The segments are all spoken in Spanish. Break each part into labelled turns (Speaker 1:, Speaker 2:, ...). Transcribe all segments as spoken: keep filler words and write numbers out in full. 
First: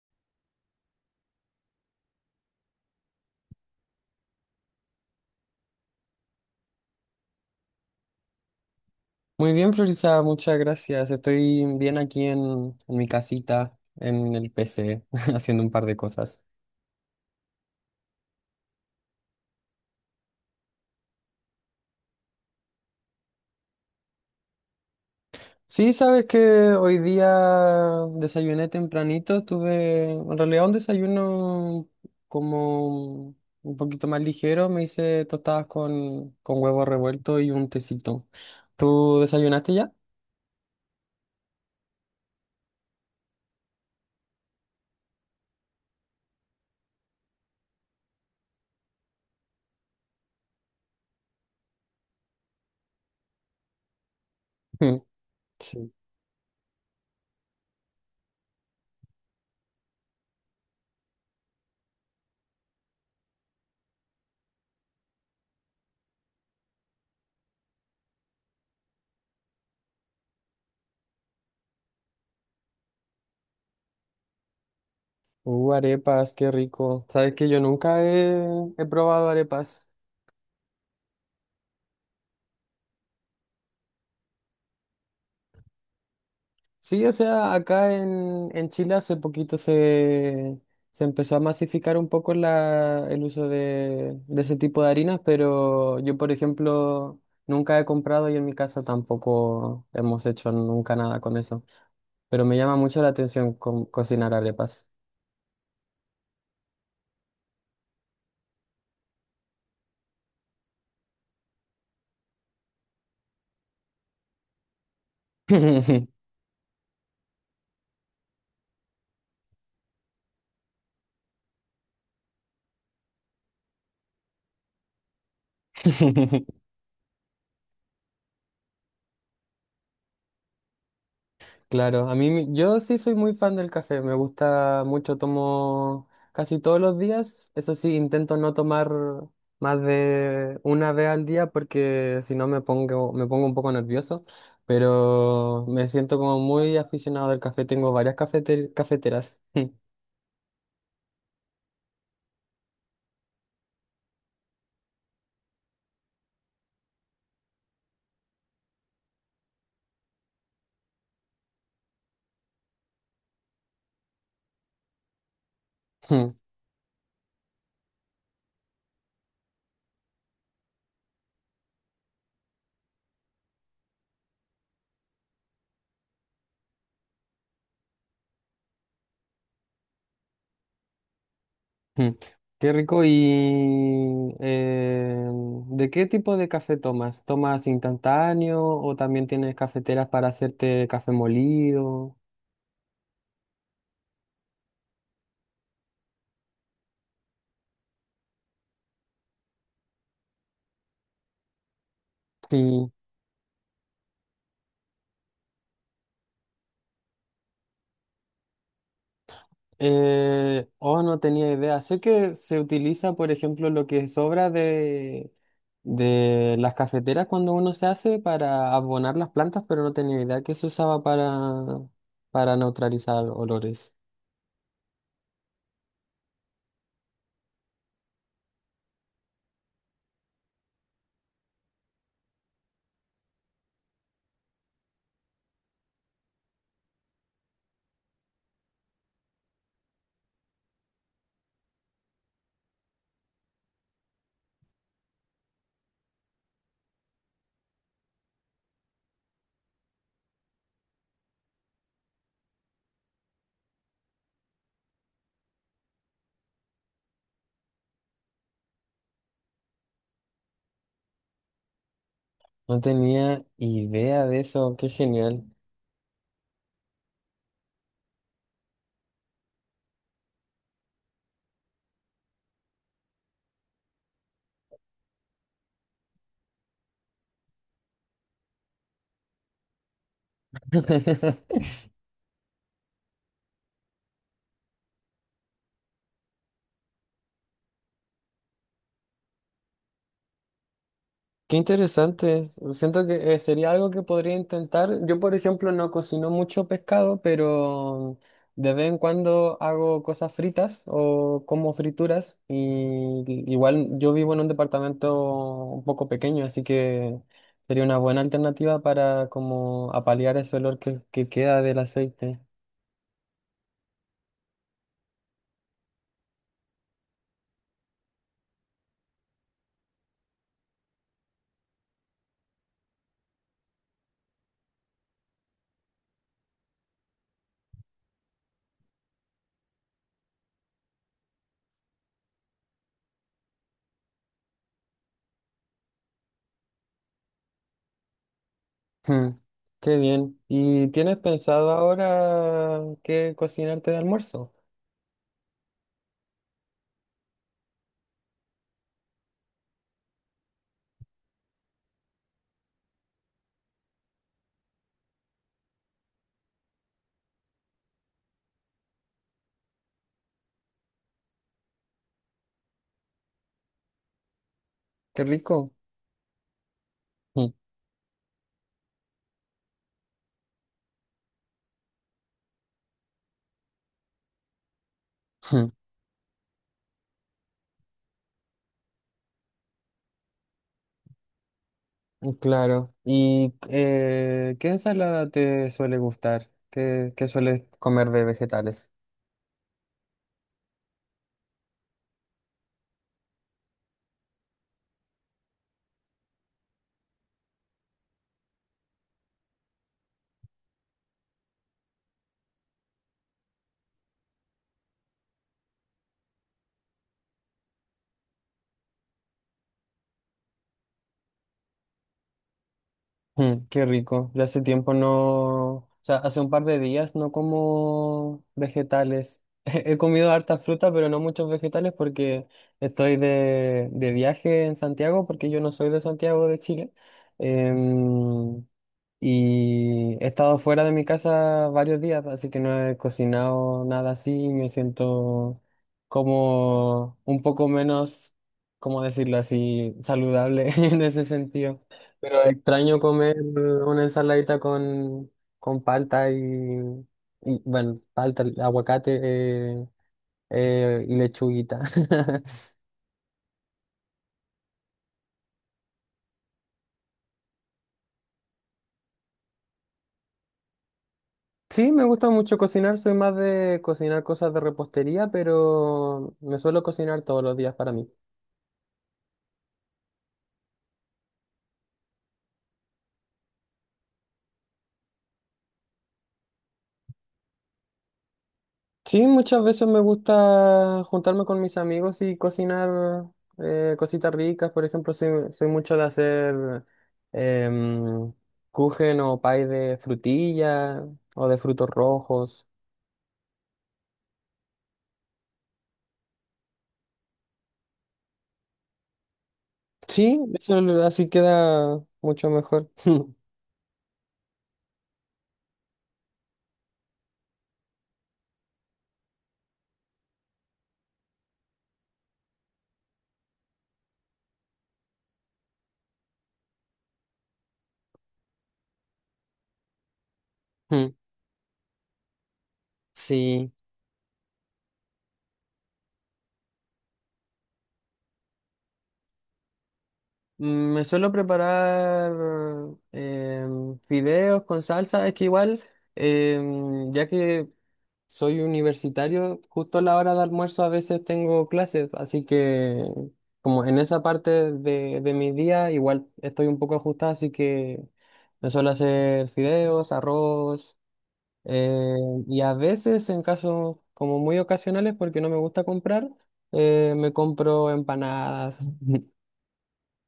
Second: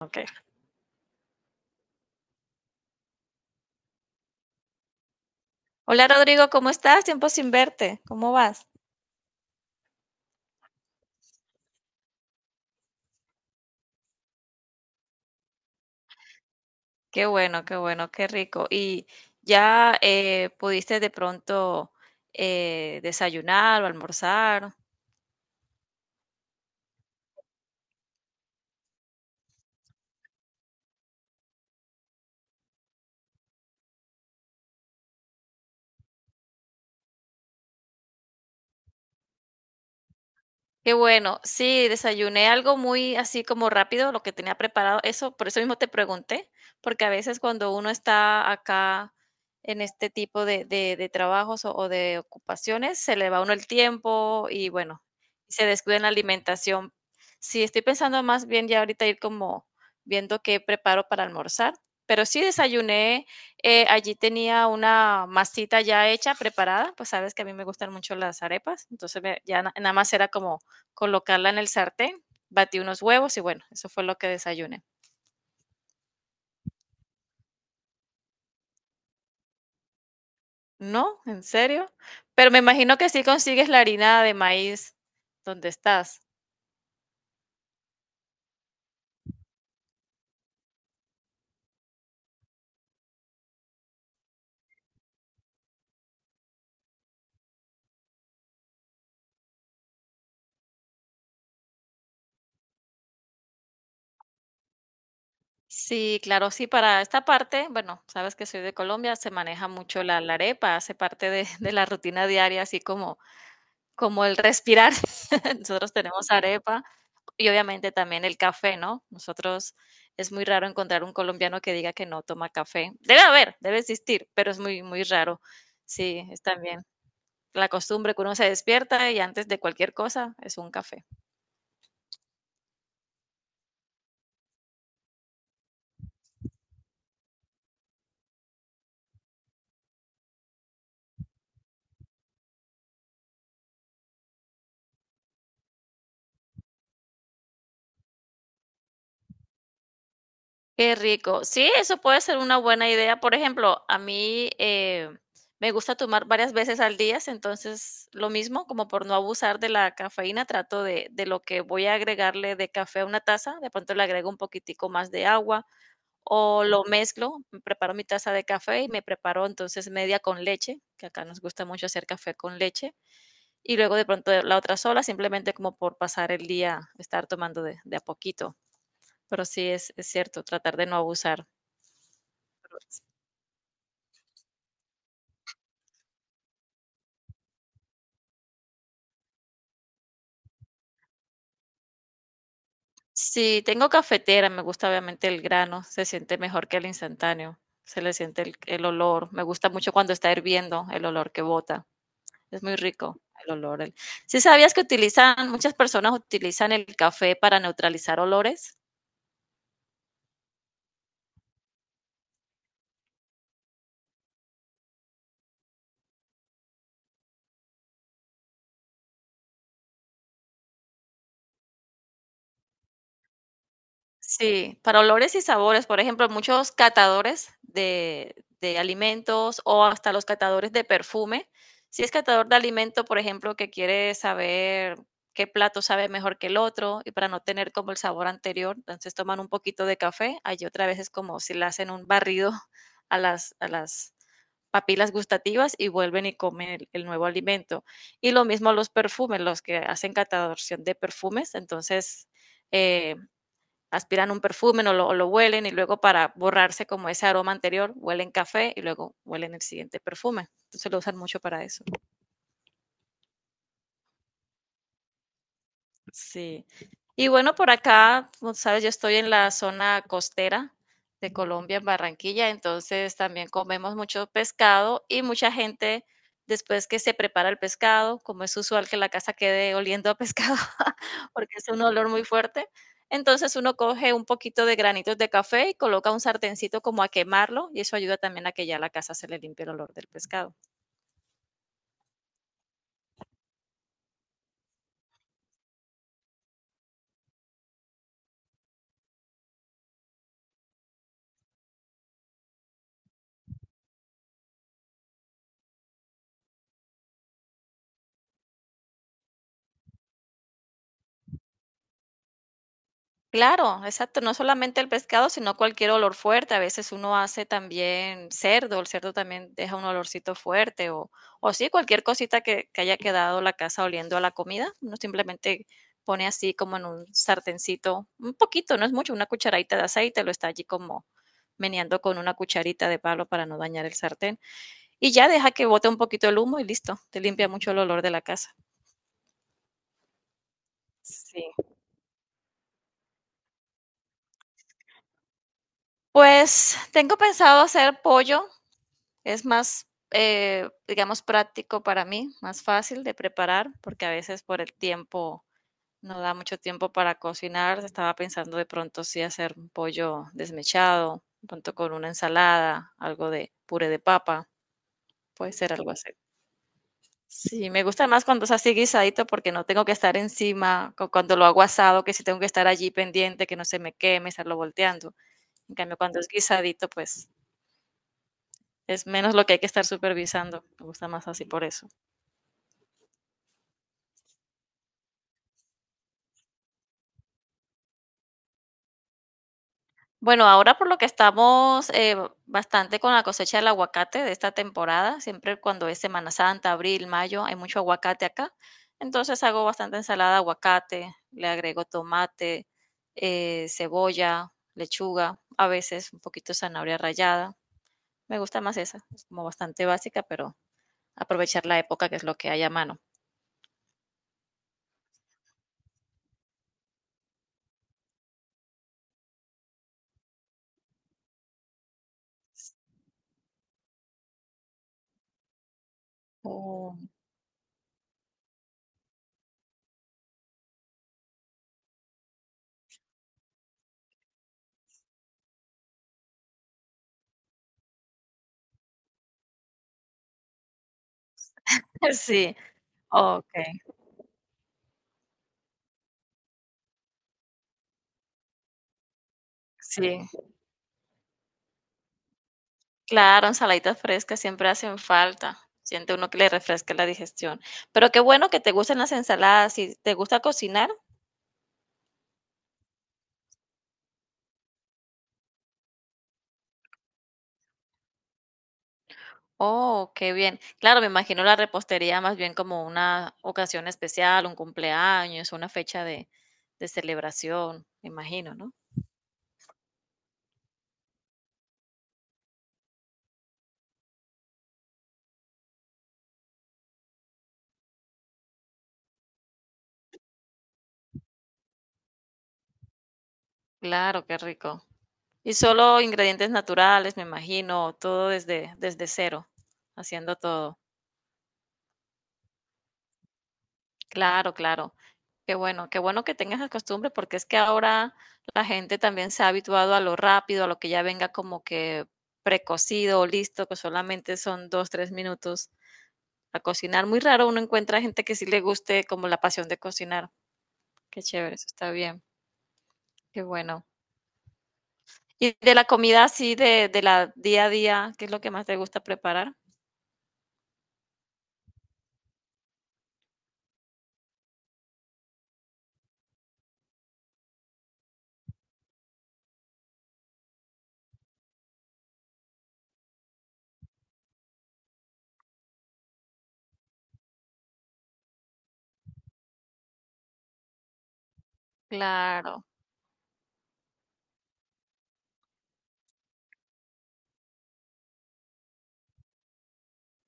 Speaker 1: Okay. Hola Rodrigo, ¿cómo estás? Tiempo sin verte. ¿Cómo vas?
Speaker 2: Muy bien, Florisa, muchas gracias. Estoy bien aquí en, en mi casita, en el P C, haciendo un par de cosas.
Speaker 1: Qué bueno, qué bueno, qué rico. ¿Y ya eh, pudiste de pronto eh, desayunar o almorzar?
Speaker 2: Sí, sabes que hoy día desayuné tempranito, tuve en realidad un desayuno como un poquito más ligero, me hice tostadas con, con huevo revuelto y un tecito. ¿Tú desayunaste ya?
Speaker 1: Qué bueno. Sí, desayuné algo muy así como rápido, lo que tenía preparado. Eso, por eso mismo te pregunté, porque a veces cuando uno está acá en este tipo de, de- de trabajos o, o de ocupaciones, se le va a uno el tiempo y
Speaker 2: Mm.
Speaker 1: bueno, se
Speaker 2: Sí.
Speaker 1: descuida en la alimentación. Sí, estoy pensando más bien ya ahorita ir como viendo qué preparo para almorzar. Pero sí desayuné, eh, allí tenía una masita ya hecha, preparada, pues sabes que a mí me gustan mucho las arepas, entonces me- ya na- nada más era como colocarla en el sartén, batí unos huevos y bueno, eso fue lo que desayuné.
Speaker 2: Uh, arepas, qué rico. Sabes que yo nunca he, he probado arepas.
Speaker 1: No, en serio. Pero me imagino que sí consigues la harina de maíz donde estás.
Speaker 2: Sí, o sea, acá en, en Chile hace poquito se, se empezó a masificar un poco la, el uso de, de ese tipo de harinas, pero yo, por ejemplo, nunca he comprado y en mi casa tampoco hemos hecho nunca nada con eso. Pero me llama mucho la atención co- cocinar arepas.
Speaker 1: Sí, claro, sí, para esta parte, bueno, sabes que soy de Colombia, se maneja mucho la, la arepa, hace parte de, de la rutina diaria, así como, como el respirar. Nosotros tenemos arepa. Y obviamente también el café, ¿no? Nosotros es muy raro encontrar un colombiano que diga que no toma café. Debe haber, debe existir, pero es muy, muy raro. Sí, es también la costumbre que uno se despierta y antes de cualquier cosa es un café.
Speaker 2: Claro, a mí me- yo sí soy muy fan del café, me gusta mucho, tomo casi todos los días, eso sí, intento no tomar más de una vez al día porque si no me pongo, me pongo un poco nervioso, pero me siento como muy aficionado al café, tengo varias cafeter- cafeteras.
Speaker 1: Qué rico. Sí, eso puede ser una buena idea. Por ejemplo, a mí eh, me gusta tomar varias veces al día, entonces lo mismo, como por no abusar de la cafeína, trato de, de lo que voy a agregarle de café a una taza, de pronto le agrego un poquitico más de agua
Speaker 2: Ujú,
Speaker 1: o lo mezclo, me preparo mi taza de café y me preparo entonces media con leche, que acá nos gusta mucho hacer café con leche, y luego de pronto la otra sola, simplemente como por pasar el día, estar tomando de, de a poquito. Pero sí es, es cierto, tratar de no abusar.
Speaker 2: ujú. Qué
Speaker 1: Si
Speaker 2: rico, y eh, ¿de qué tipo de café tomas? ¿Tomas instantáneo o también tienes cafeteras para hacerte café molido?
Speaker 1: tengo cafetera, me gusta obviamente el grano, se siente mejor que el instantáneo, se le siente el, el olor, me gusta mucho cuando está hirviendo el olor que bota. Es muy
Speaker 2: Sí.
Speaker 1: rico el olor. ¿Sí sabías que utilizan, muchas personas utilizan el café para neutralizar olores?
Speaker 2: Eh, oh, no tenía idea. Sé que se utiliza, por ejemplo, lo que sobra de, de las cafeteras cuando uno se hace para abonar las plantas, pero no tenía idea que se usaba para, para neutralizar olores.
Speaker 1: Sí, para olores y sabores, por ejemplo, muchos catadores de de alimentos o hasta los catadores de perfume. Si es catador de alimento, por ejemplo, que quiere saber qué plato sabe mejor que el otro y para no tener como el sabor anterior, entonces toman un poquito de café. Allí otra vez es como si le hacen un barrido a las a las papilas gustativas y vuelven y comen el el nuevo alimento. Y lo mismo los perfumes, los que hacen cataloración de perfumes, entonces, eh, aspiran un perfume o lo, o lo, huelen y luego para borrarse como ese aroma anterior, huelen café y luego huelen el siguiente perfume. Entonces lo usan mucho para eso.
Speaker 2: No tenía idea de eso. Qué genial.
Speaker 1: Sí. Y bueno, por acá, como sabes, yo estoy en la zona costera de Colombia, en Barranquilla, entonces también comemos mucho pescado y mucha gente, después que se prepara el pescado, como es usual que la casa quede oliendo a pescado, porque es un olor muy fuerte, entonces uno coge un poquito de granitos de café y coloca un sartencito como a quemarlo y eso ayuda también a que ya la casa se le limpie el olor del pescado.
Speaker 2: Qué interesante. Siento que eh, sería algo que podría intentar. Yo, por ejemplo, no cocino mucho pescado, pero de vez en cuando hago cosas fritas o como frituras. Y igual yo vivo en un departamento un poco pequeño, así que sería una buena alternativa para como apalear ese olor que, que queda del aceite.
Speaker 1: Claro, exacto, no solamente el pescado, sino cualquier olor fuerte. A veces uno hace también cerdo, el cerdo también deja un olorcito fuerte o, o sí, cualquier cosita que, que haya quedado la casa oliendo a la comida, uno simplemente pone así como en un sartencito, un poquito, no es mucho, una cucharadita de aceite, lo está allí como meneando con una cucharita de palo para no dañar el sartén y ya deja que bote un poquito el humo y listo, te limpia mucho el olor de la casa.
Speaker 2: Hmm. Qué bien. ¿Y tienes
Speaker 1: Sí.
Speaker 2: pensado ahora qué cocinarte de almuerzo?
Speaker 1: Pues tengo pensado hacer pollo. Es más, eh, digamos, práctico para mí, más fácil de preparar, porque a veces por el tiempo no da mucho tiempo para cocinar. Estaba pensando de pronto sí hacer un pollo desmechado, de pronto con una ensalada, algo de puré de papa,
Speaker 2: Qué
Speaker 1: puede
Speaker 2: rico.
Speaker 1: ser algo así.
Speaker 2: Hmm.
Speaker 1: Sí, me gusta más cuando es así guisadito porque no tengo que estar encima, cu- cuando lo hago asado, que sí tengo que estar allí pendiente, que no se me queme, estarlo volteando. En cambio, cuando es guisadito, pues es menos lo que hay que estar supervisando. Me gusta más así por eso.
Speaker 2: Claro. ¿Y eh, qué ensalada te suele gustar? ¿Qué, qué sueles comer de vegetales?
Speaker 1: Bueno, ahora por lo que estamos eh, bastante con la cosecha del aguacate de esta temporada, siempre cuando es Semana Santa, abril, mayo, hay mucho aguacate acá. Entonces hago bastante ensalada de aguacate, le agrego tomate, eh, cebolla, lechuga, a veces un poquito de zanahoria rallada. Me gusta más esa, es como bastante básica, pero aprovechar la época que es lo que hay a mano.
Speaker 2: Mm, qué rico. Yo hace tiempo no, o sea, hace un par de días no como vegetales. He comido harta fruta, pero no muchos vegetales porque estoy de, de viaje en Santiago, porque yo no soy de Santiago de Chile.
Speaker 1: Oh.
Speaker 2: Em, Y he estado fuera de mi casa varios días, así que no he cocinado nada así. Me siento como un poco menos, ¿cómo decirlo así? Saludable en ese sentido. Pero
Speaker 1: Sí,
Speaker 2: extraño comer
Speaker 1: ok,
Speaker 2: una ensaladita con, con palta y, y, bueno, palta, aguacate eh,
Speaker 1: sí.
Speaker 2: eh, y lechuguita.
Speaker 1: Claro, ensaladitas frescas siempre hacen falta. Siente uno que le refresca la digestión. Pero qué bueno que te gustan las ensaladas. ¿Y te gusta cocinar?
Speaker 2: Sí, me gusta mucho cocinar, soy más de cocinar cosas de repostería, pero me suelo cocinar todos los días para mí.
Speaker 1: Oh, qué bien. Claro, me imagino la repostería más bien como una ocasión especial, un cumpleaños, una fecha de, de celebración, me imagino, ¿no?
Speaker 2: Sí, muchas veces me gusta juntarme con mis amigos y cocinar eh, cositas ricas. Por ejemplo, soy, soy mucho de hacer em, kuchen o pie de frutilla o de frutos rojos.
Speaker 1: Claro, qué rico. Y solo ingredientes naturales, me imagino, todo desde, desde cero, haciendo
Speaker 2: Sí,
Speaker 1: todo.
Speaker 2: eso lo- así queda mucho mejor.
Speaker 1: Claro, claro. Qué bueno, qué bueno que tengas la costumbre, porque es que ahora la gente también se ha habituado a lo rápido, a lo que ya venga como que precocido o listo, que solamente son dos, tres minutos a cocinar. Muy raro uno encuentra gente que sí le guste como la pasión de cocinar.
Speaker 2: Mm.
Speaker 1: Qué chévere, eso está bien, qué
Speaker 2: Sí.
Speaker 1: bueno. Y de la comida así, de, de la día a día, ¿qué es lo que más te gusta preparar?
Speaker 2: Mm, Me suelo preparar em, fideos con salsa. Es que igual, em, ya que soy universitario, justo a la hora de almuerzo a veces tengo clases, así que como en esa parte de, de mi día igual estoy un poco ajustada, así que me suelo hacer fideos, arroz eh, y
Speaker 1: Claro,
Speaker 2: a veces en casos como muy ocasionales, porque no me gusta comprar, eh, me compro empanadas.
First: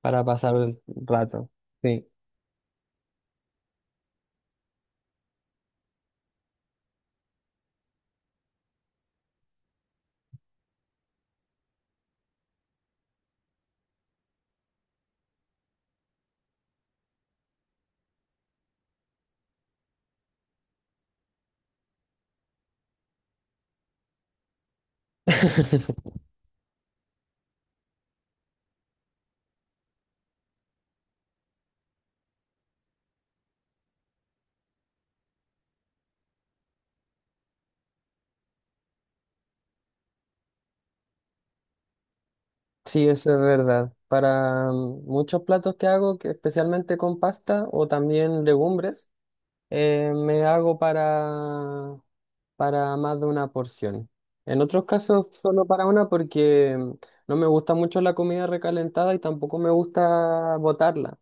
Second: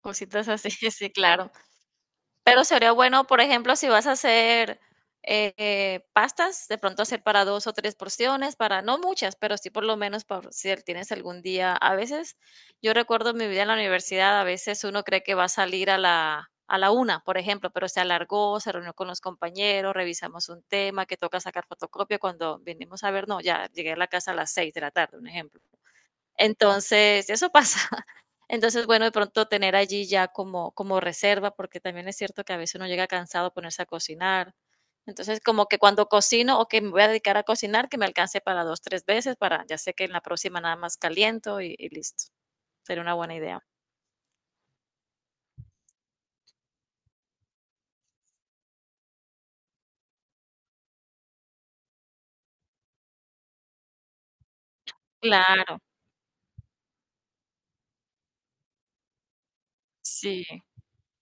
Speaker 2: Para
Speaker 1: cositas
Speaker 2: pasar
Speaker 1: así,
Speaker 2: el
Speaker 1: sí,
Speaker 2: rato.
Speaker 1: claro.
Speaker 2: Sí.
Speaker 1: Pero sería bueno, por ejemplo, si vas a hacer eh, eh, pastas, de pronto hacer para dos o tres porciones, para no muchas, pero sí por lo menos por si tienes algún día. A veces, yo recuerdo mi vida en la universidad, a veces uno cree que va a salir a la, a la una, por ejemplo, pero se alargó, se reunió con los compañeros, revisamos un tema que toca sacar fotocopia cuando venimos a ver, no, ya llegué a la casa a las seis de la tarde, un ejemplo. Entonces, eso pasa. Entonces, bueno, de pronto tener allí ya como, como reserva, porque también es cierto que a veces uno llega cansado a ponerse a cocinar. Entonces, como que cuando cocino o que me voy a dedicar a cocinar, que me alcance para dos, tres veces, para ya sé que en la próxima nada más caliento y, y listo. Sería
Speaker 2: Sí,
Speaker 1: una
Speaker 2: eso
Speaker 1: buena
Speaker 2: es
Speaker 1: idea.
Speaker 2: verdad. Para mm, muchos platos que hago, que especialmente con pasta o también legumbres, eh, me hago para, para más de una porción. En otros casos, solo
Speaker 1: Claro,
Speaker 2: para una porque mm, no me gusta mucho la comida recalentada y tampoco me
Speaker 1: sí.
Speaker 2: gusta botarla.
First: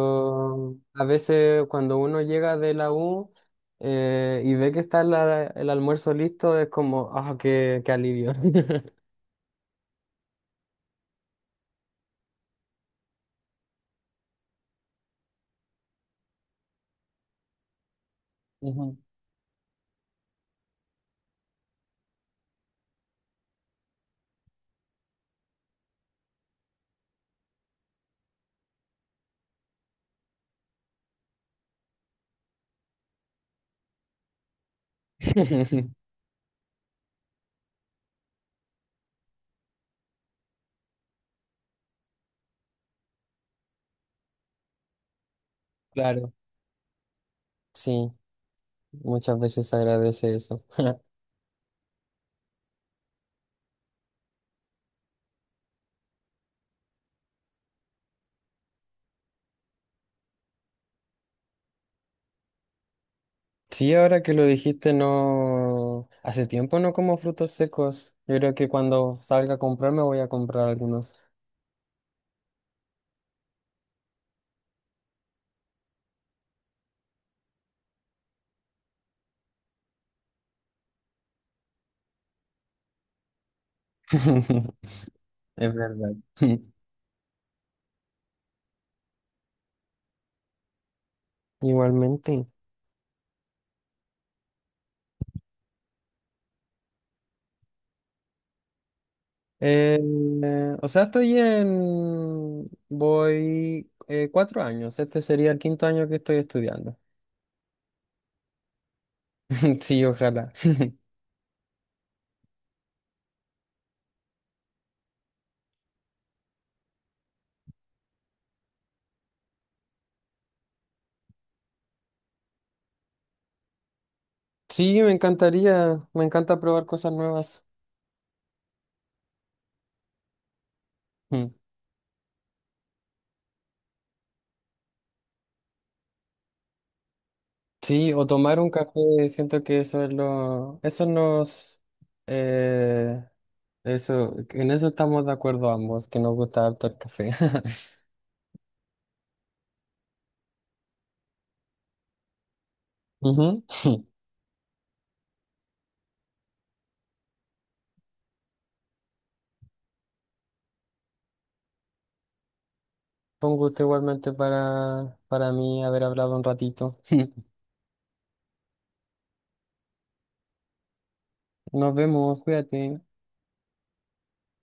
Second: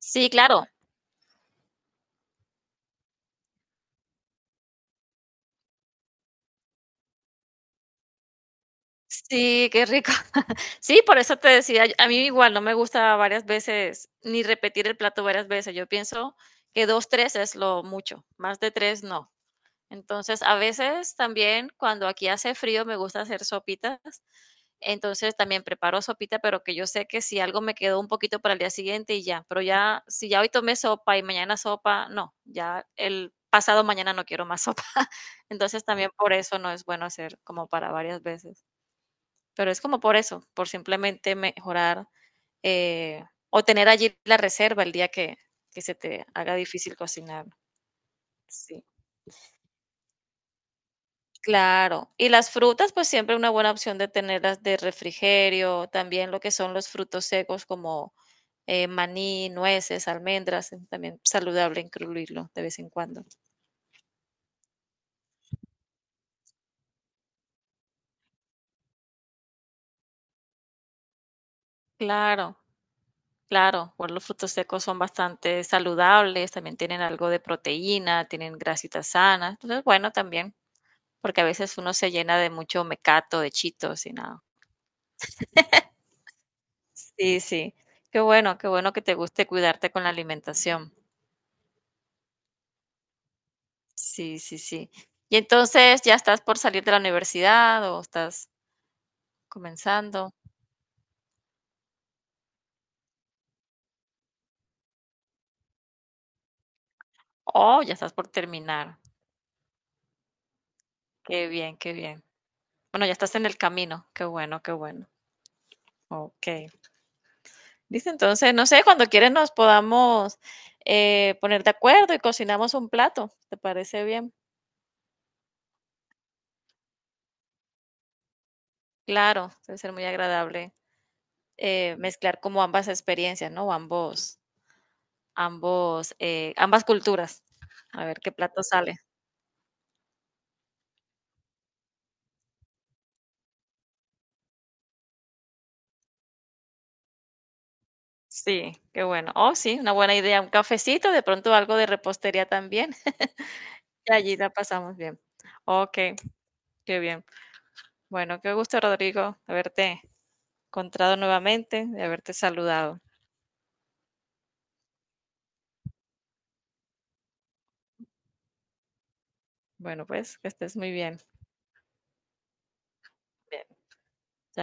Speaker 1: Sí, claro.
Speaker 2: a veces cuando uno llega de la U eh, y ve que está la- el almuerzo listo, es como, ah, qué, qué alivio.
Speaker 1: Sí, qué rico. Sí, por eso te decía, yo- a mí igual no me gusta varias veces ni repetir el plato varias veces. Yo pienso que dos, tres es lo mucho, más de
Speaker 2: Ujú.
Speaker 1: tres, no. Entonces, a veces también cuando aquí hace frío me gusta hacer sopitas. Entonces, también preparo sopita, pero que yo sé que si algo me quedó un poquito para el día siguiente y ya, pero ya si ya hoy tomé sopa y mañana sopa, no, ya el pasado mañana no quiero más sopa. Entonces, también por eso no es bueno hacer como para varias veces. Pero es como por eso, por simplemente mejorar eh, o tener allí la reserva el día que, que se te
Speaker 2: Claro,
Speaker 1: haga difícil cocinar.
Speaker 2: sí,
Speaker 1: Sí.
Speaker 2: muchas veces se agradece eso.
Speaker 1: Claro, y las frutas, pues siempre una buena opción de tenerlas de refrigerio, también lo que son los frutos secos como eh, maní, nueces, almendras, es también saludable incluirlo de vez en cuando.
Speaker 2: Sí, ahora que lo dijiste, no, hace tiempo no como frutos secos. Yo creo que cuando salga a comprar me voy a comprar algunos.
Speaker 1: Claro, claro, bueno, los frutos secos son bastante saludables, también tienen algo de proteína, tienen grasitas sanas, entonces bueno, también. Porque a veces uno se llena de mucho mecato, de chitos y nada.
Speaker 2: Es verdad.
Speaker 1: Sí, sí. Qué bueno, qué bueno que te guste cuidarte con la alimentación.
Speaker 2: Igualmente.
Speaker 1: Sí, sí, sí. Y entonces, ¿ya estás por salir de la universidad o estás
Speaker 2: Eh,
Speaker 1: comenzando?
Speaker 2: eh, o sea, estoy en. Voy eh, cuatro años. Este sería el quinto año que estoy estudiando.
Speaker 1: Oh, ya estás por terminar.
Speaker 2: Sí, ojalá.
Speaker 1: Qué bien, qué bien. Bueno, ya estás en el camino. Qué bueno, qué bueno. Ok. Listo, entonces, no sé, cuando quieres nos podamos eh, poner de acuerdo y cocinamos un plato. ¿Te parece bien?
Speaker 2: Sí, me encantaría. Me encanta probar cosas nuevas.
Speaker 1: Claro, debe ser muy agradable.
Speaker 2: Mm.
Speaker 1: Eh, mezclar como ambas experiencias, ¿no? Ambos, ambos, eh, ambas culturas. A
Speaker 2: Sí,
Speaker 1: ver
Speaker 2: o
Speaker 1: qué
Speaker 2: tomar
Speaker 1: plato
Speaker 2: un
Speaker 1: sale.
Speaker 2: café. Siento que eso es lo. Eso nos. Eh, eso, en eso estamos de acuerdo ambos, que nos gusta harto el café.
Speaker 1: Sí, qué bueno. Oh, sí, una buena idea. Un cafecito, de pronto algo de repostería también.
Speaker 2: Ujú.
Speaker 1: Y allí la pasamos bien. Ok, qué bien. Bueno, qué gusto, Rodrigo, haberte encontrado nuevamente, de haberte saludado.
Speaker 2: Fue un gusto igualmente para, para mí haber hablado un ratito.
Speaker 1: Bueno, pues que estés muy bien.
Speaker 2: Nos vemos, cuídate.
Speaker 1: Bien.